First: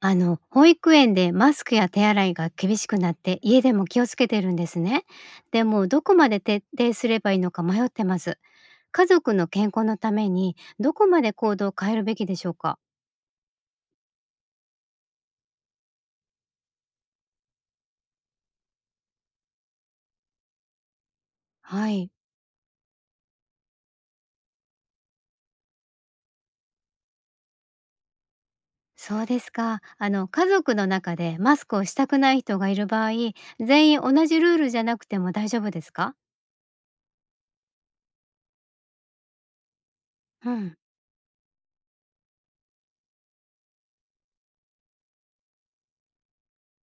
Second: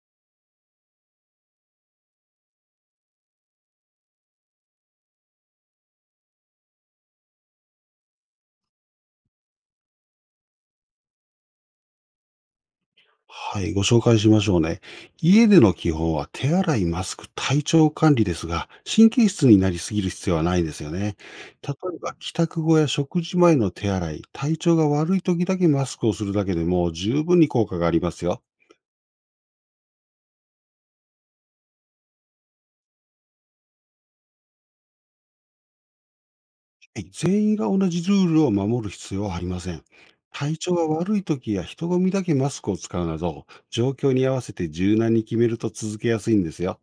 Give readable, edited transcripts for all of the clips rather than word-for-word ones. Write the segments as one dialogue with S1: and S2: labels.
S1: あの、保育園でマスクや手洗いが厳しくなって、家でも気をつけてるんですね。でも、どこまで徹底すればいいのか迷ってます。家族の健康のために、どこまで行動を変えるべきでしょうか？
S2: はい、ご紹介しましょうね。家での基本は手洗い、マスク、体調管理ですが、神経質になりすぎる必要はないんですよね。例
S1: は
S2: え
S1: い。
S2: ば、帰宅後や食事前の手洗い、体調が悪い時だけマスクをするだけでも十分に効果がありますよ。
S1: そうですか。あの、家族の中でマスクをしたくない人がいる場合、全員同じルールじゃなくても大丈夫ですか？
S2: はい、全員が同じルールを守る必要はありません。
S1: う
S2: 体調
S1: ん。
S2: が悪い時や人混みだけマスクを使うなど、状況に合わせて柔軟に決めると続けやすいんですよ。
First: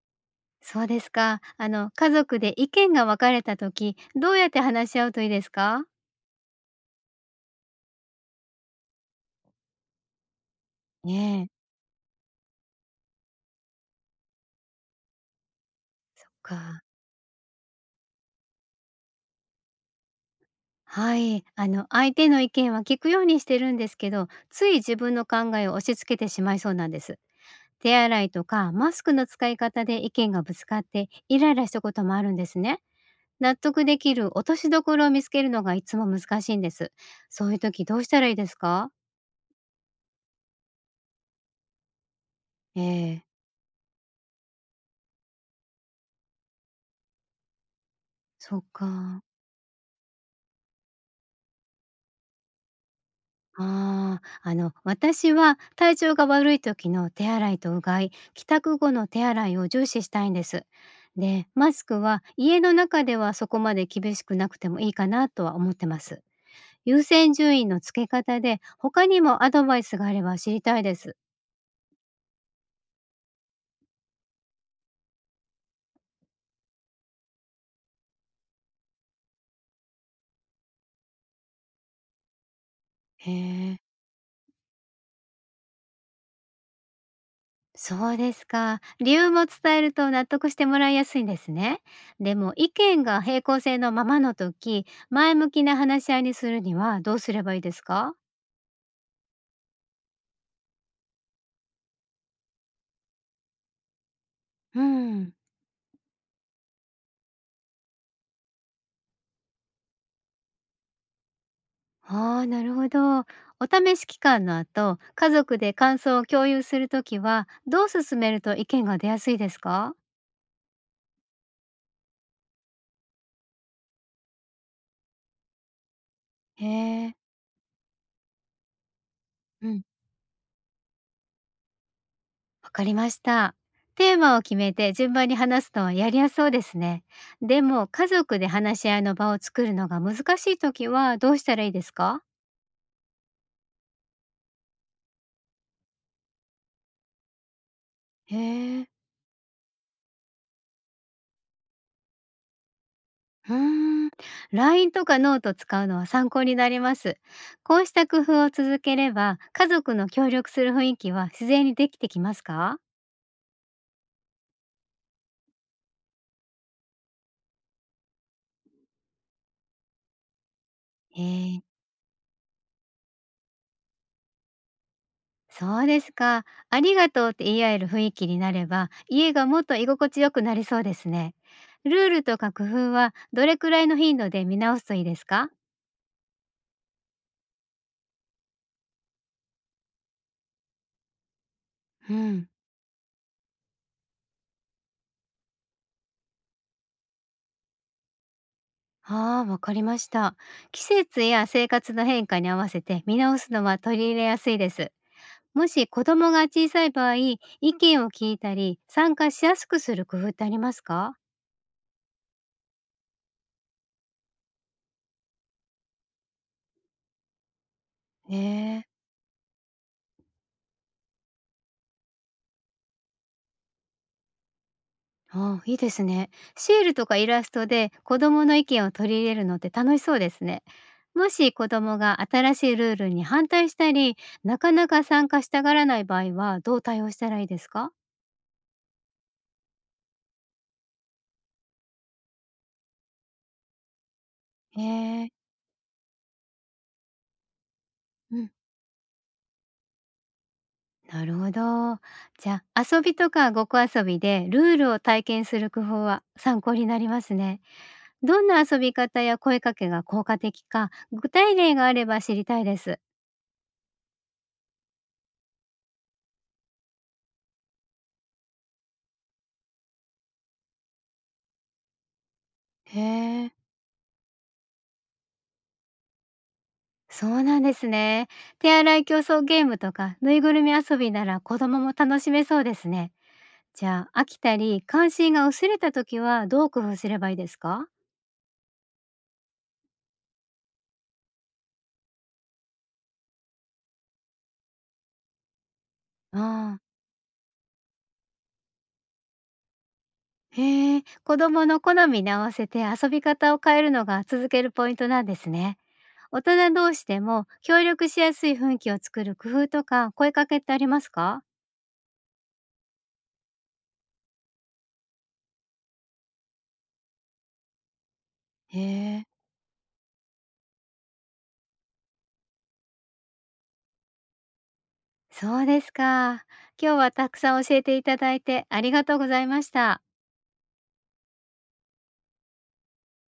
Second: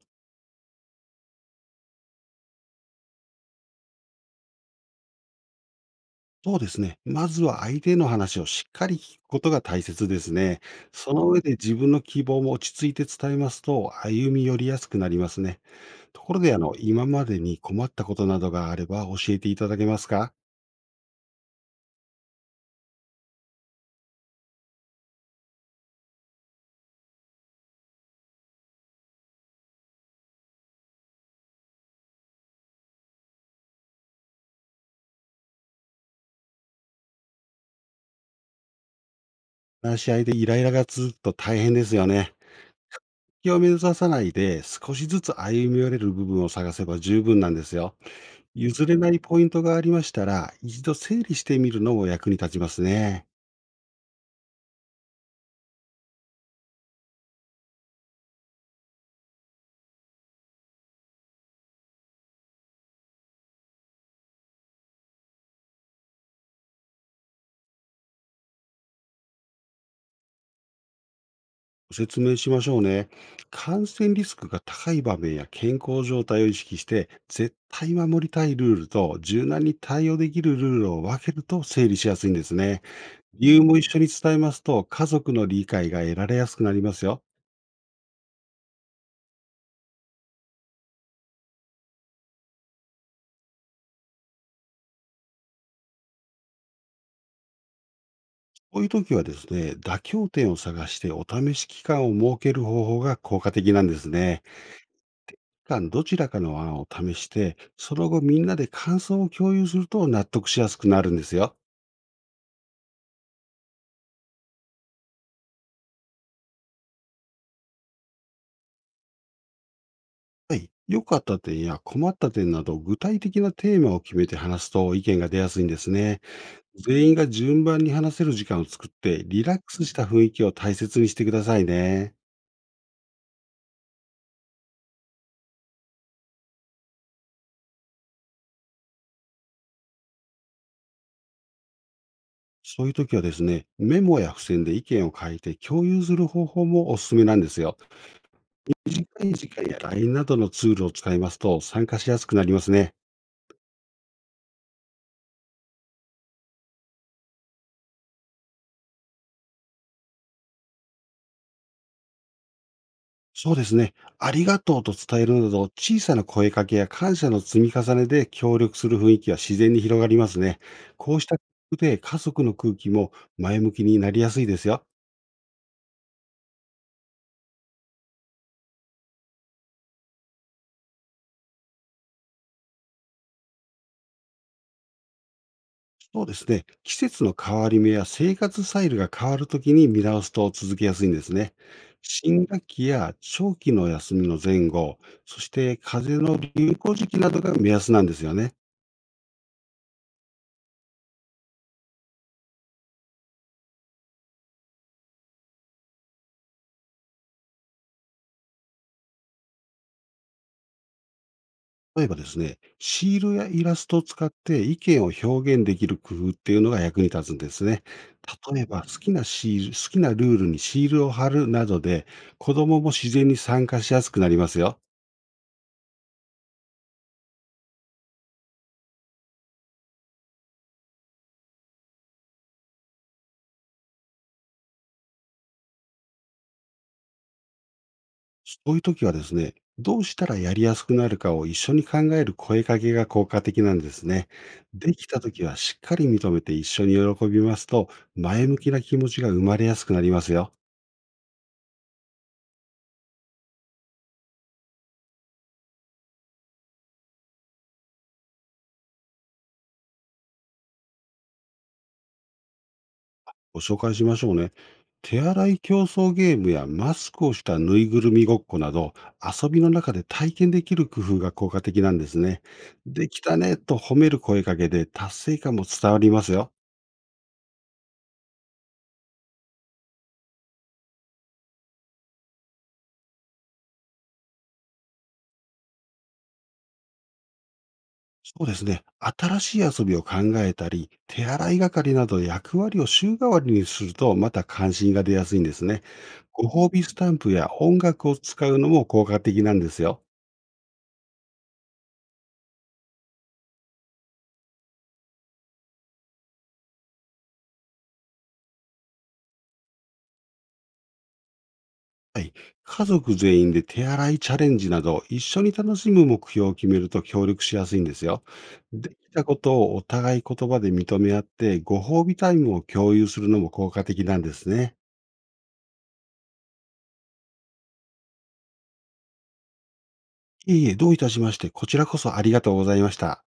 S1: そうですか。あの、家族で意見が分かれた時、どうやって話し合うといいですか？
S2: そうですね。まずは相手の話をしっかり聞くことが大切ですね。その上
S1: ね
S2: で
S1: え。
S2: 自分の希望も落ち着いて伝えますと、歩み寄りやすくなりますね。と
S1: そっ
S2: ころで、
S1: か。
S2: 今までに困ったことなどがあれば教えていただけますか？
S1: はい、あの相手の意見は聞くようにしてるんですけど、つい自分の考えを押し付けてしまいそうなんです。手洗いとかマスクの使い方で意見がぶつかってイライラしたこともあるんですね。納得できる落としどころを見つけるのがいつも難しいんです。そういう時どうしたらいいですか？
S2: 話し合いでイライラが続くと大変ですよね。
S1: ええ。
S2: 気を目指さないで、少しずつ歩み寄れる部分を探せば十分なんですよ。
S1: そっ
S2: 譲れない
S1: か。
S2: ポイントがありましたら、一度整理してみるのも役に立ちますね。
S1: ああ、あの、私は体調が悪い時の手洗いとうがい、帰宅後の手洗いを重視したいんです。で、マスクは家の中ではそこまで厳しくなくてもいいかなとは思ってます。優先順位の付け方で他にもアドバイスがあれば知りたいです。
S2: ご説明しましょうね。感染リスクが高い場面や健康状態を意識して、絶対守りたいルールと柔軟に対応できるルールを分けると整理しやすいんですね。
S1: へ
S2: 理由も
S1: え、
S2: 一緒に伝えますと、家族の理解が得られやすくなりますよ。
S1: そうですか。理由も伝えると納得してもらいやすいんですね。でも意見が平行性のままの時、前向きな話し合いにするにはどうすればいいですか？
S2: こういう時はですね、妥協点を探してお試し期間を設ける方法が効果的なんですね。
S1: うん。
S2: 期間どちらかの案を試して、その後みんなで感想を共有すると納得しやすくなるんですよ。
S1: ああ、なるほど。お試し期間の後、家族で感想を共有するときは、どう進めると意見が出やすいですか？
S2: はい。良かった点や困った点など、具体的なテーマを決めて話すと意見が出やすいんですね。
S1: へ
S2: 全
S1: え、
S2: 員が順番に話せる時間を作って、リラッ
S1: う
S2: ク
S1: ん、
S2: スした雰囲気を大切にしてくださいね。
S1: わかりました。テーマを決めて順番に話すのはやりやすそうですね。でも、家族で話し合いの場を作るのが難しいときはどうしたらいいですか？
S2: そういう時はですね、メモや付箋で意見を書いて共有する方法もおすすめなんですよ。
S1: へえ、
S2: 短い時間や LINE などのツールを使いますと参加しやすくなりますね。
S1: うーん、LINE とかノート使うのは参考になります。こうした工夫を続ければ、家族の協力する雰囲気は自然にできてきますか？
S2: そうですね。ありがとうと伝えるなど、小さな声かけや感謝の積み重ねで協力する雰囲気は自然に広がりますね。こ
S1: え
S2: うした工
S1: え、
S2: 夫で家族の空気も前向きになりやすいですよ。
S1: そうですか。ありがとうって言い合える雰囲気になれば、家がもっと居心地よくなりそうですね。ルールとか工夫はどれくらいの頻度で見直すといいですか？
S2: そうですね。季節の変わり目や生活スタイルが変わるときに見直すと続けやすいんですね。
S1: う
S2: 新
S1: ん、
S2: 学期や長期の休みの前後、そして風邪の流行時期などが目安なんですよね。
S1: ああ、わかりました。季節や生活の変化に合わせて見直すのは取り入れやすいです。もし子供が小さい場合、意見を聞いたり参加しやすくする工夫ってありますか？
S2: 例えばですね、シールやイラストを使って意見を表現できる工夫っていうのが役に立つんですね。
S1: へ
S2: 例えば、
S1: え。
S2: 好きなシール、好きなルールにシールを貼るなどで、子供も自然に参加しやすくなりますよ。
S1: ああ、いいですね。シールとかイラストで子供の意見を取り入れるのって楽しそうですね。もし子供が新しいルールに反対したり、なかなか参加したがらない場合はどう対応したらいいですか？
S2: そういう時はですね、どうしたらやりやすくなるかを一緒に考える声かけが効果的なんですね。
S1: へ
S2: できた
S1: え、
S2: 時はしっかり認めて一緒に喜びますと、
S1: う
S2: 前
S1: ん、
S2: 向きな気持ちが生まれやすくなりますよ。
S1: なるほど。じゃあ遊びとかごっこ遊びでルールを体験する工夫は参考になりますね。どんな遊び方や声かけが効果的か、具体例があれば知りたいです。
S2: ご紹介しましょうね。手洗い競争ゲームやマスクをしたぬいぐるみごっこなど、遊びの中で体験できる工夫が効果的なんですね。
S1: へ
S2: できた
S1: え。
S2: ねと褒める声かけで達成感も伝わりますよ。
S1: そうなんですね。手洗い競争ゲームとかぬいぐるみ遊びなら子供も楽しめそうですね。じゃあ飽きたり関心が薄れた時はどう工夫すればいいですか？
S2: そうですね。新しい遊びを考えたり、手洗い係など役割を週替わりにすると、また関心が出やすいんですね。ご褒
S1: あ
S2: 美
S1: あ、
S2: スタンプや音楽を使うのも効果的なんですよ。
S1: へえ、子供の好みに合わせて遊び方を変えるのが続けるポイントなんですね。大人同士でも協力しやすい雰囲気を作る工夫とか声かけってありますか？
S2: はい。家族全員で手洗いチャレンジなど、一緒に楽しむ目標を決めると協力しやすいんですよ。
S1: へ
S2: できた
S1: え、
S2: ことをお互い言葉で認め合って、ご褒美タイムを共有するのも効果的なんですね。
S1: そうですか。今日はたくさん教えていただいてありがとうございました。
S2: いえいえ、どういたしまして、こちらこそありがとうございました。